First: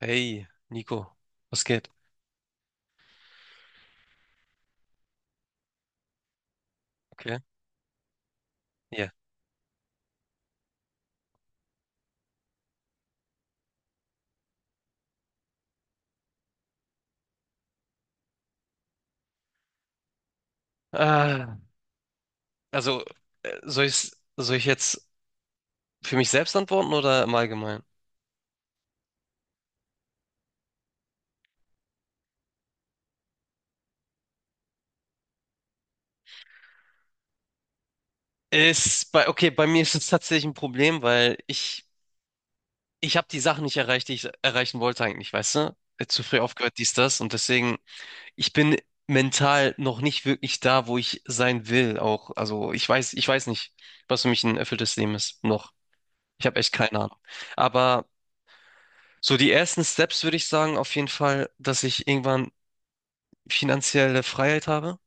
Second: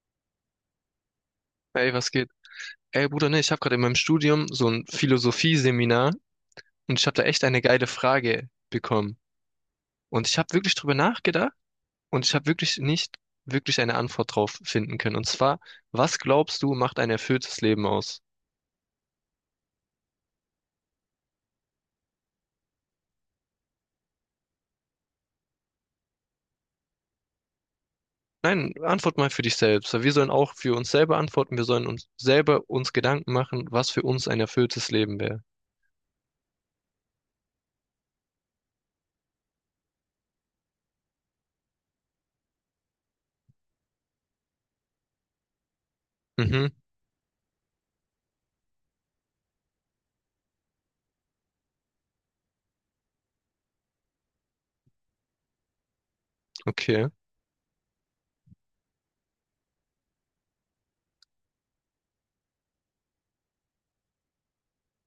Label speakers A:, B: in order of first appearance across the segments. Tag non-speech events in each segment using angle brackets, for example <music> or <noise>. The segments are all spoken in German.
A: Hey, Nico, was geht?
B: Ey, was geht? Ey, Bruder, ne, ich habe gerade in meinem Studium so ein Philosophie-Seminar und ich habe da
A: Okay,
B: echt eine geile Frage
A: ja.
B: bekommen. Und ich habe wirklich drüber nachgedacht und ich habe wirklich nicht wirklich eine Antwort drauf finden können. Und zwar, was glaubst du, macht ein erfülltes Leben aus?
A: Ah, also, äh, soll ich, soll ich jetzt für mich selbst antworten oder im Allgemeinen?
B: Nein, antwort mal für dich selbst. Wir sollen auch für uns selber antworten. Wir sollen uns selber uns Gedanken machen, was für uns ein erfülltes Leben wäre.
A: Ist bei, okay, bei mir ist es tatsächlich ein Problem, weil ich habe die Sachen nicht erreicht, die ich erreichen wollte eigentlich, weißt du? Zu früh
B: Mhm,
A: aufgehört, dies, das. Und deswegen, ich bin mental noch nicht wirklich da, wo ich sein will auch. Also, ich weiß nicht, was für mich ein erfülltes Leben ist. Noch. Ich habe echt keine
B: okay,
A: Ahnung. Aber so, die ersten Steps würde ich sagen, auf jeden Fall, dass ich irgendwann finanzielle Freiheit habe.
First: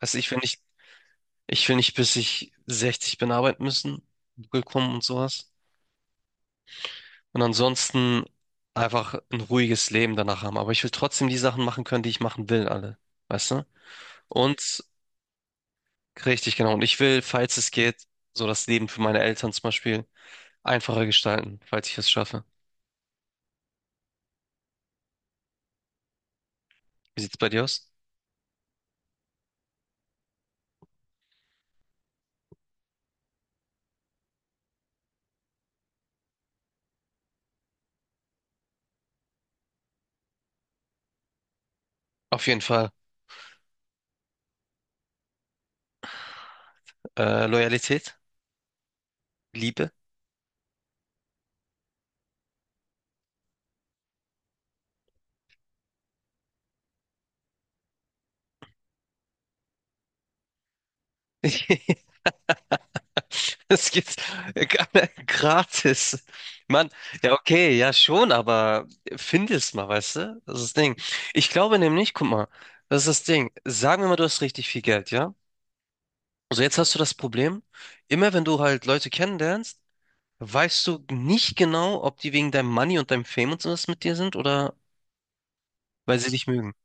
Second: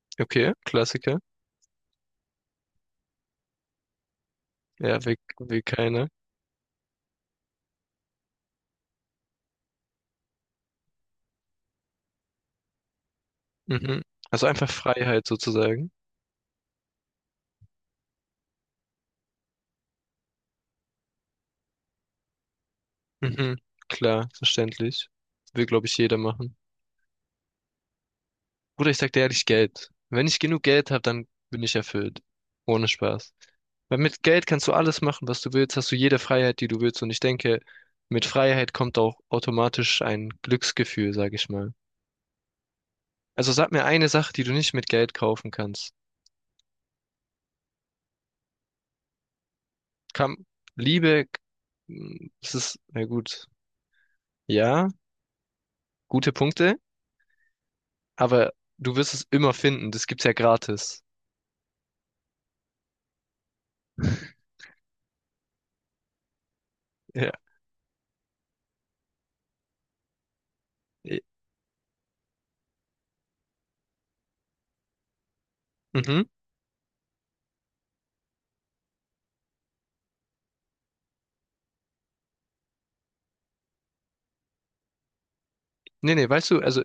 A: Also
B: okay, Klassiker.
A: ich will nicht, bis ich 60 bin arbeiten müssen, gekommen und
B: Ja, will,
A: sowas.
B: will keiner.
A: Und ansonsten einfach ein ruhiges Leben danach haben. Aber ich will trotzdem die Sachen machen können, die ich machen will, alle. Weißt du?
B: Mhm. Also einfach
A: Und
B: Freiheit sozusagen.
A: richtig, genau. Und ich will, falls es geht, so das Leben für meine Eltern zum Beispiel einfacher gestalten, falls ich es schaffe.
B: Mhm. Klar, verständlich. Will, glaube ich, jeder machen.
A: Wie sieht's bei dir aus?
B: Bruder, ich sag dir ehrlich, Geld. Wenn ich genug Geld habe, dann bin ich erfüllt. Ohne Spaß. Weil mit Geld kannst du alles machen, was du willst, hast du jede Freiheit, die du willst. Und ich denke, mit Freiheit kommt auch automatisch ein Glücksgefühl, sag ich mal.
A: Auf jeden Fall,
B: Also sag mir eine Sache, die du nicht mit Geld kaufen kannst.
A: Loyalität, Liebe.
B: Kam, Liebe, es ist, na gut, ja, gute Punkte, aber du wirst es immer finden. Das gibt's ja gratis.
A: <laughs> Das gibt's <laughs> gratis. Mann,
B: Ja.
A: ja, okay, ja schon, aber finde es mal, weißt du? Das ist das Ding.
B: eh,
A: Ich glaube nämlich, guck mal, das ist das Ding. Sagen wir mal, du hast richtig viel Geld, ja?
B: Mhm.
A: Also jetzt hast du das Problem, immer wenn du halt Leute kennenlernst, weißt du nicht genau, ob die wegen deinem Money und deinem Fame und sowas mit dir sind oder
B: Nee,
A: weil
B: nee,
A: sie dich
B: weißt du,
A: mögen.
B: also,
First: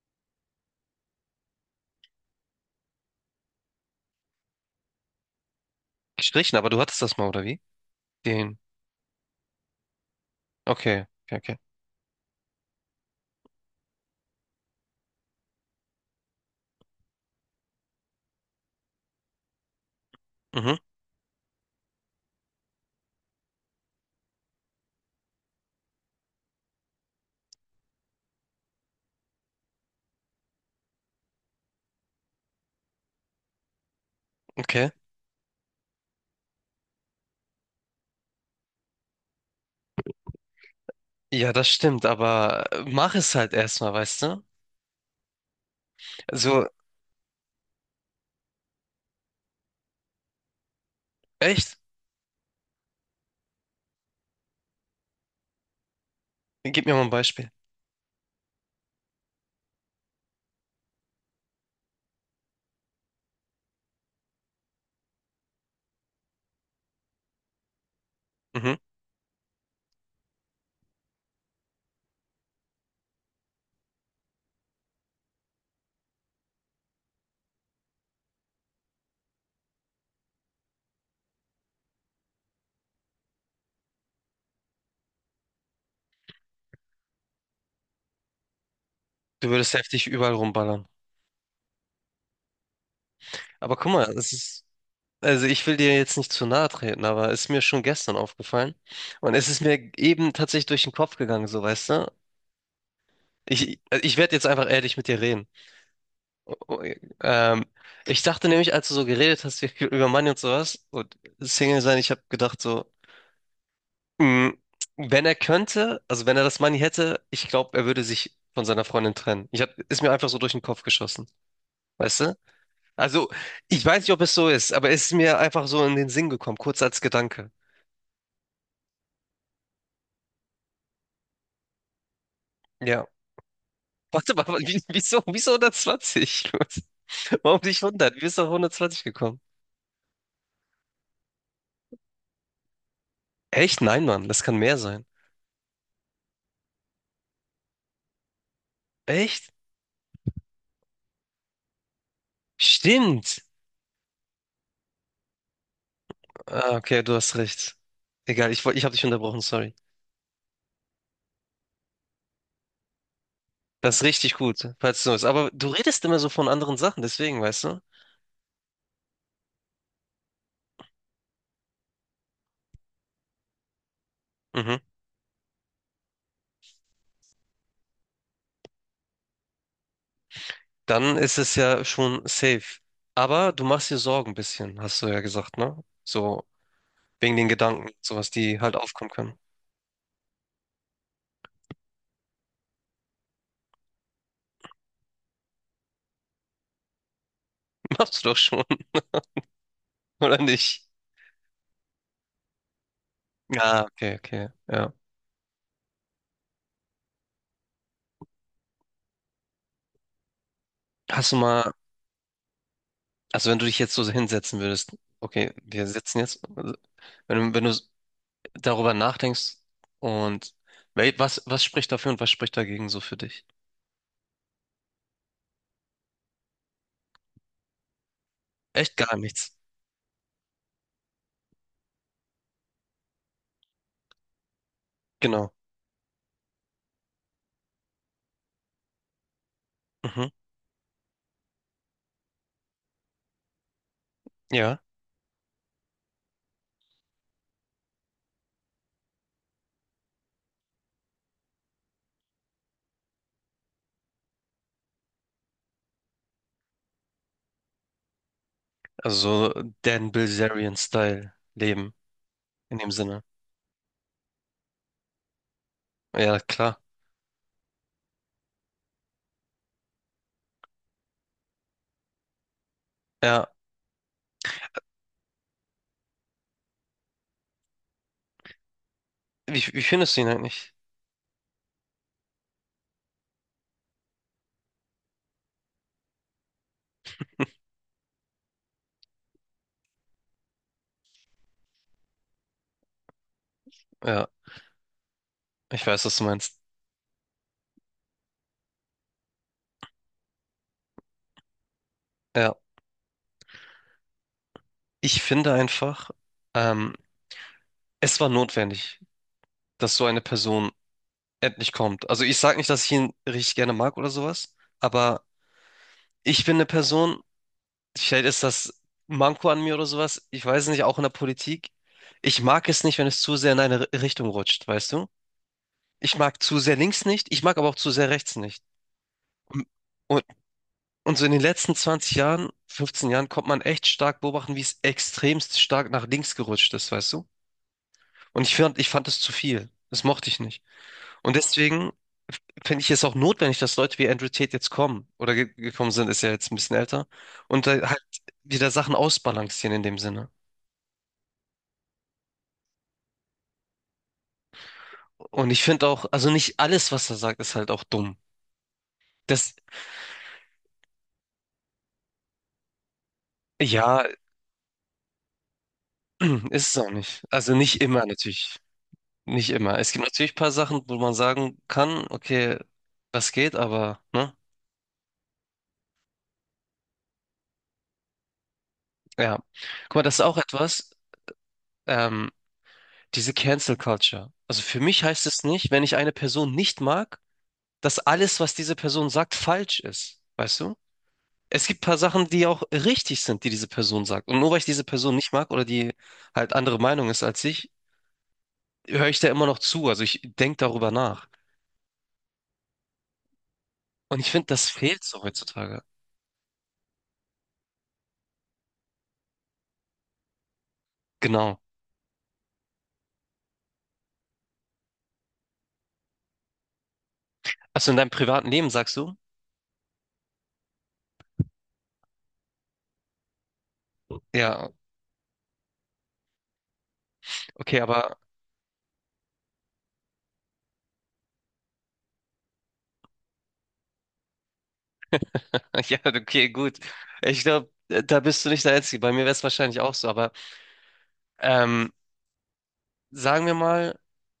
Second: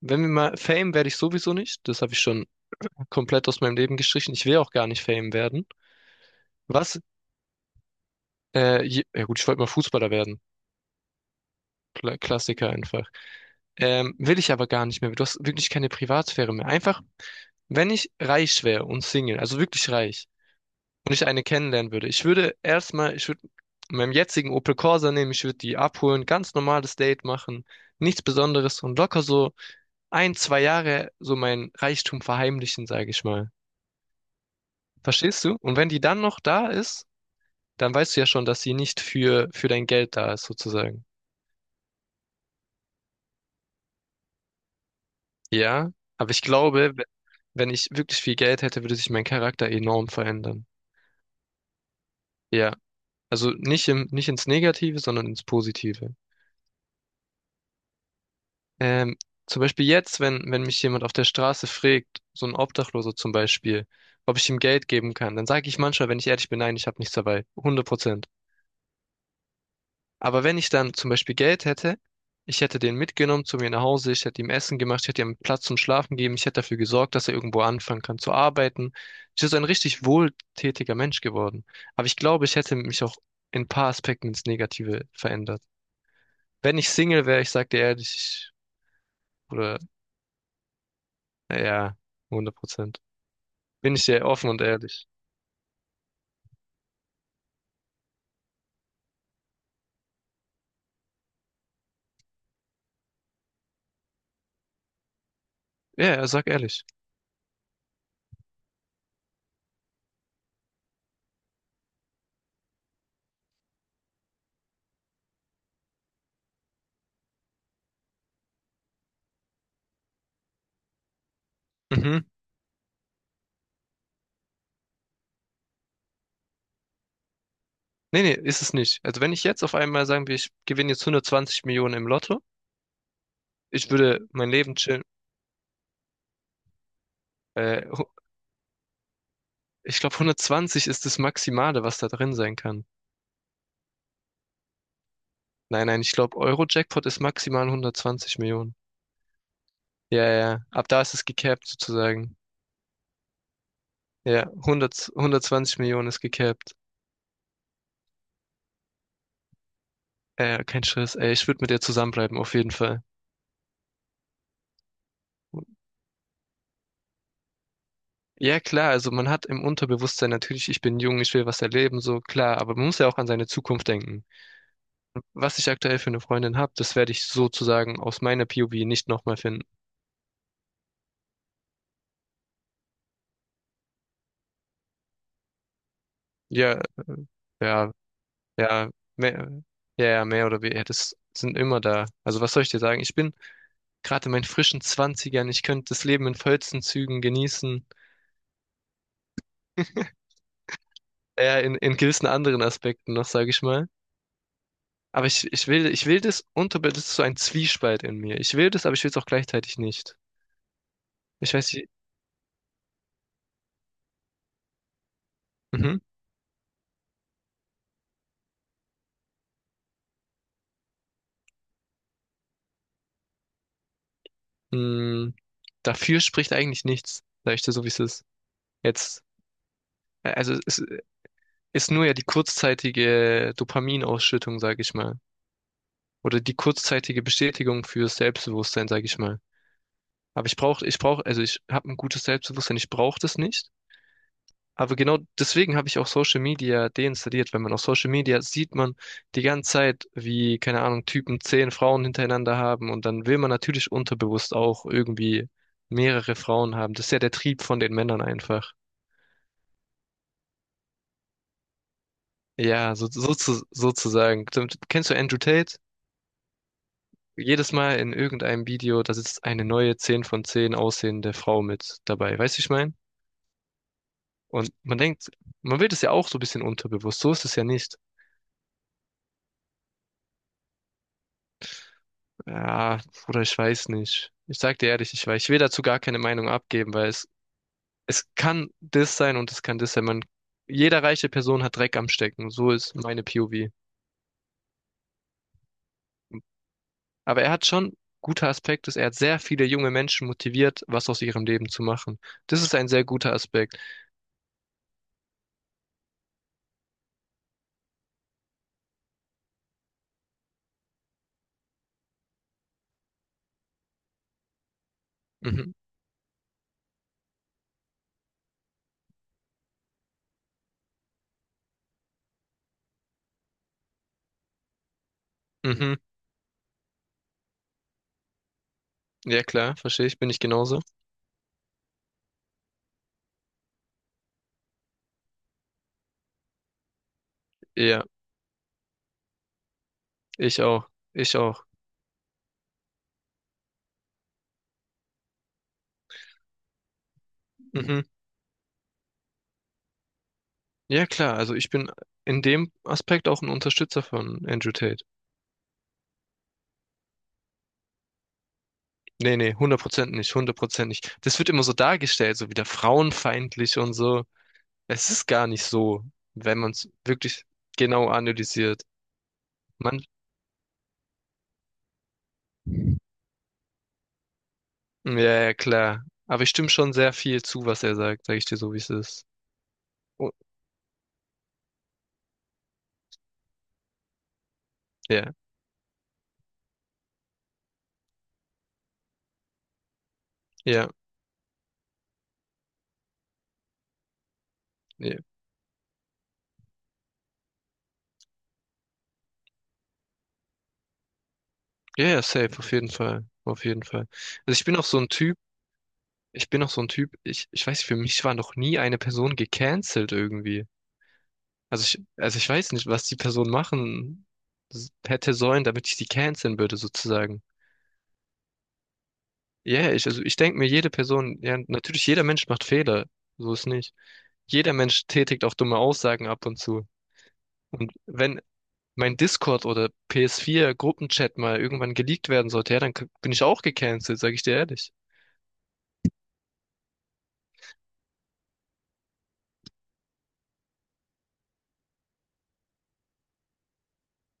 B: wenn wir mal, Fame werde ich sowieso nicht. Das habe ich schon komplett aus meinem Leben gestrichen. Ich will auch gar nicht Fame werden.
A: Gestrichen, aber du
B: Was,
A: hattest das mal, oder wie? Den.
B: ja gut, ich wollte mal Fußballer werden.
A: Okay, okay, okay.
B: Klassiker einfach. Will ich aber gar nicht mehr. Du hast wirklich keine Privatsphäre mehr. Einfach, wenn ich reich wäre und Single, also wirklich reich,
A: Mhm,
B: und ich eine kennenlernen würde, ich würde meinem jetzigen Opel Corsa nehmen, ich würde die abholen, ganz normales Date machen, nichts Besonderes und locker so ein, zwei Jahre so mein Reichtum verheimlichen, sage ich mal.
A: okay.
B: Verstehst du? Und wenn die dann noch da ist, dann weißt du ja schon, dass sie nicht für dein Geld da ist, sozusagen.
A: Ja, das stimmt, aber mach es halt erstmal, weißt du?
B: Ja, aber ich
A: Also
B: glaube, wenn ich wirklich viel Geld hätte, würde sich mein Charakter enorm verändern.
A: echt?
B: Ja, also nicht ins Negative, sondern ins Positive.
A: Gib mir mal ein Beispiel.
B: Ähm, Zum Beispiel jetzt, wenn mich jemand auf der Straße fragt, so ein Obdachloser zum Beispiel, ob ich ihm Geld geben kann, dann sage ich manchmal, wenn ich ehrlich bin, nein, ich habe nichts dabei. Hundert Prozent.
A: Mhm.
B: Aber wenn ich dann zum Beispiel Geld hätte, ich hätte den mitgenommen zu mir nach Hause, ich hätte ihm Essen gemacht, ich hätte ihm Platz zum Schlafen gegeben, ich hätte dafür gesorgt, dass er irgendwo anfangen kann zu arbeiten. Ich wäre so ein richtig wohltätiger Mensch geworden. Aber ich glaube, ich hätte mich auch in ein paar Aspekten ins Negative verändert. Wenn ich Single wäre, ich sag dir ehrlich,
A: Du würdest
B: oder
A: heftig überall rumballern.
B: ja, hundert Prozent.
A: Aber guck
B: Bin
A: mal,
B: ich dir
A: es
B: offen und
A: ist,
B: ehrlich.
A: also ich will dir jetzt nicht zu nahe treten, aber es ist mir schon gestern aufgefallen. Und es ist mir eben tatsächlich durch den Kopf gegangen, so weißt du? Ich werde jetzt einfach ehrlich mit dir reden.
B: Ja, ja, sag
A: Oh,
B: ehrlich.
A: ähm, ich dachte nämlich, als du so geredet hast wie- <laughs> über Money und sowas und Single sein, ich habe gedacht so, mh, wenn er könnte, also wenn er das Money hätte, ich glaube, er würde sich von seiner Freundin trennen. Ich hab, ist mir einfach so durch den Kopf geschossen,
B: Mhm.
A: weißt du? Also, ich weiß nicht, ob es so ist, aber es ist mir einfach so in den Sinn gekommen, kurz als Gedanke.
B: Nee, nee, ist es nicht. Also wenn ich jetzt auf einmal sagen wir, ich gewinne jetzt 120 Millionen im Lotto,
A: Ja.
B: ich
A: <laughs>
B: würde
A: Warte mal,
B: mein Leben
A: wie-
B: chillen.
A: wieso 120? <laughs> Warum nicht
B: Äh,
A: 100? Wie bist du auf 120 gekommen?
B: Ich glaube, 120 ist das Maximale, was da drin sein kann.
A: Echt? Nein, Mann, das kann mehr sein.
B: Nein, nein, ich glaube, Euro-Jackpot ist maximal 120 Millionen.
A: Echt?
B: Ja, ja, ab da ist es gecapped sozusagen.
A: Stimmt.
B: Ja, 100, 120 Millionen ist
A: Ah,
B: gecapped.
A: okay, du hast recht. Egal, ich, woll- ich habe dich unterbrochen, sorry.
B: Kein Stress, ey, ich würde mit dir zusammenbleiben, auf jeden Fall.
A: Das ist richtig gut, falls du es so ist. Aber du redest immer so von anderen Sachen, deswegen, weißt du?
B: Ja, klar, also man hat im Unterbewusstsein natürlich, ich bin jung, ich will was erleben, so klar, aber man muss ja auch an seine Zukunft denken.
A: Mhm.
B: Was ich aktuell für eine Freundin habe, das werde ich sozusagen aus meiner POV nicht nochmal finden.
A: Dann ist es ja schon safe. Aber du machst dir Sorgen ein bisschen, hast du ja gesagt, ne? So
B: Ja, äh,
A: wegen den Gedanken,
B: ja,
A: sowas, die halt
B: ja,
A: aufkommen können.
B: mehr, ja, ja, mehr oder weniger, ja. Das sind immer da. Also was soll ich dir sagen? Ich bin gerade in meinen frischen Zwanzigern. Ich könnte das Leben in vollsten Zügen genießen.
A: <laughs> Machst du doch schon, <laughs>
B: <laughs>
A: oder nicht?
B: Ja, in gewissen anderen Aspekten noch, sage ich
A: Ah,
B: mal.
A: okay, okay, ja.
B: Aber ich, ich will das unter, das ist so ein Zwiespalt in mir. Ich will das, aber ich will es auch gleichzeitig nicht.
A: Hast du
B: Ich
A: mal,
B: weiß nicht,
A: also wenn du dich jetzt so hinsetzen würdest, okay, wir
B: mhm.
A: sitzen jetzt, also, wenn, du- wenn du darüber nachdenkst und wel- was spricht dafür und was spricht dagegen so für dich?
B: Mh, Dafür spricht eigentlich nichts, sag ich dir so, wie es ist.
A: Echt gar
B: Jetzt,
A: nichts.
B: also es ist nur ja die kurzzeitige Dopaminausschüttung, sage ich mal.
A: Genau.
B: Oder die kurzzeitige Bestätigung für Selbstbewusstsein, sage ich mal.
A: Mhm.
B: Aber ich brauche, also ich habe ein gutes Selbstbewusstsein, ich brauche das nicht.
A: Ja,
B: Aber genau deswegen habe ich auch Social Media deinstalliert, weil man auf Social Media sieht man die ganze Zeit, wie, keine Ahnung, Typen zehn Frauen hintereinander haben und dann will man natürlich unterbewusst auch irgendwie mehrere Frauen haben. Das ist ja der Trieb von den Männern einfach.
A: also so Dan Bilzerian-Style leben, in dem
B: Ja,
A: Sinne.
B: sozusagen. Kennst du Andrew Tate?
A: Ja, klar.
B: Jedes Mal in irgendeinem Video, da sitzt eine neue 10 von 10 aussehende Frau mit dabei. Weißt du, wie ich meine?
A: Ja,
B: Und man denkt, man will das ja auch so ein bisschen unterbewusst. So ist es ja nicht.
A: wie findest du ihn eigentlich?
B: Ja, Bruder, ich weiß nicht. Ich sag dir ehrlich, ich weiß. Ich will dazu gar keine Meinung abgeben, weil es kann das sein und es kann das sein. Man, jeder reiche Person hat Dreck am Stecken. So ist meine POV.
A: Ja, ich weiß, was du meinst.
B: Aber er hat schon guter Aspekt ist, er hat sehr viele junge Menschen motiviert, was aus ihrem Leben zu machen.
A: Ja.
B: Das ist ein sehr guter Aspekt.
A: Ich finde einfach, ähm, es war notwendig, dass so eine Person endlich kommt. Also ich sage nicht, dass ich ihn richtig gerne mag oder sowas, aber
B: Mhm,
A: ich bin eine Person, vielleicht ist das Manko an mir oder sowas, ich weiß es nicht, auch in der Politik. Ich mag es nicht, wenn es zu sehr in eine R- Richtung rutscht, weißt du?
B: mhm.
A: Ich mag zu sehr links nicht, ich mag aber auch zu sehr rechts nicht.
B: Ja,
A: Und,
B: klar, verstehe ich,
A: und
B: bin ich genauso.
A: und so in den letzten 20 Jahren, 15 Jahren, konnte man echt stark beobachten, wie es extremst stark nach links gerutscht ist, weißt du?
B: Ja,
A: Und ich fand es zu viel. Das mochte ich nicht.
B: ich auch.
A: Und
B: Ich auch.
A: deswegen f- finde ich es auch notwendig, dass Leute wie Andrew Tate jetzt kommen oder ge gekommen sind, ist ja jetzt ein bisschen älter, und da halt
B: Mhm.
A: wieder Sachen ausbalancieren in dem Sinne.
B: Ja, klar. Also ich bin in dem Aspekt auch ein Unterstützer von Andrew Tate.
A: Und ich finde auch, also nicht alles, was er sagt, ist halt auch dumm.
B: Nee,
A: Das,
B: nee, 100% nicht, 100% nicht. Das wird immer so dargestellt, so wieder frauenfeindlich und
A: ja,
B: so. Es ist gar nicht so,
A: <clears throat>
B: wenn man
A: ist es
B: es
A: auch nicht.
B: wirklich
A: Also nicht immer
B: genau
A: natürlich.
B: analysiert.
A: Nicht immer. Es
B: Man,
A: gibt natürlich ein paar Sachen, wo man sagen kann, okay, das geht, aber, ne?
B: ja, ja, klar. Aber ich stimme schon sehr viel zu, was er sagt, sage ich dir so, wie es ist.
A: Ja. Guck mal, das ist
B: Oh,
A: auch etwas. Ähm, diese Cancel Culture. Also für mich heißt
B: ja,
A: es nicht, wenn ich eine Person nicht mag, dass alles, was diese Person sagt, falsch ist. Weißt du?
B: ja,
A: Es gibt ein paar Sachen, die auch richtig sind, die diese Person sagt. Und nur weil ich diese Person
B: ja.
A: nicht mag oder die halt andere Meinung ist als ich, höre ich da immer noch zu. Also ich denke darüber nach.
B: Ja, ja, safe, auf jeden Fall. Auf jeden Fall.
A: Und ich finde,
B: Also ich
A: das
B: bin auch so
A: fehlt
B: ein
A: so
B: Typ,
A: heutzutage.
B: Ich bin noch so ein Typ, ich weiß nicht, für mich war noch nie eine Person gecancelt irgendwie.
A: Genau.
B: Also ich weiß nicht, was die Person machen hätte sollen, damit ich sie canceln würde, sozusagen.
A: Also in deinem privaten Leben sagst du?
B: Ja, yeah, also ich denke mir, jede Person, ja, natürlich, jeder Mensch macht Fehler. So ist nicht.
A: Ja,
B: Jeder Mensch tätigt auch dumme Aussagen ab und zu.
A: okay,
B: Und
A: aber
B: wenn mein Discord oder PS4 Gruppenchat mal irgendwann geleakt werden sollte, ja, dann bin ich auch gecancelt, sag ich dir ehrlich.
A: <laughs> ja, okay, gut. Ich glaube, da bist du nicht der Einzige. Bei mir wäre es wahrscheinlich auch so, aber ähm, sagen wir mal,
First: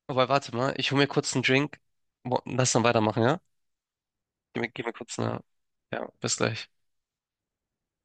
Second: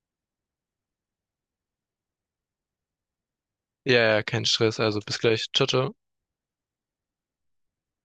A: wobei, warte mal, ich hol mir kurz einen Drink. Wo- Lass dann weitermachen, ja?
B: Ja, ja, kein Stress,
A: Gib mir
B: also
A: kurz
B: bis
A: eine.
B: gleich. Ciao, ciao.
A: Ja, bis gleich.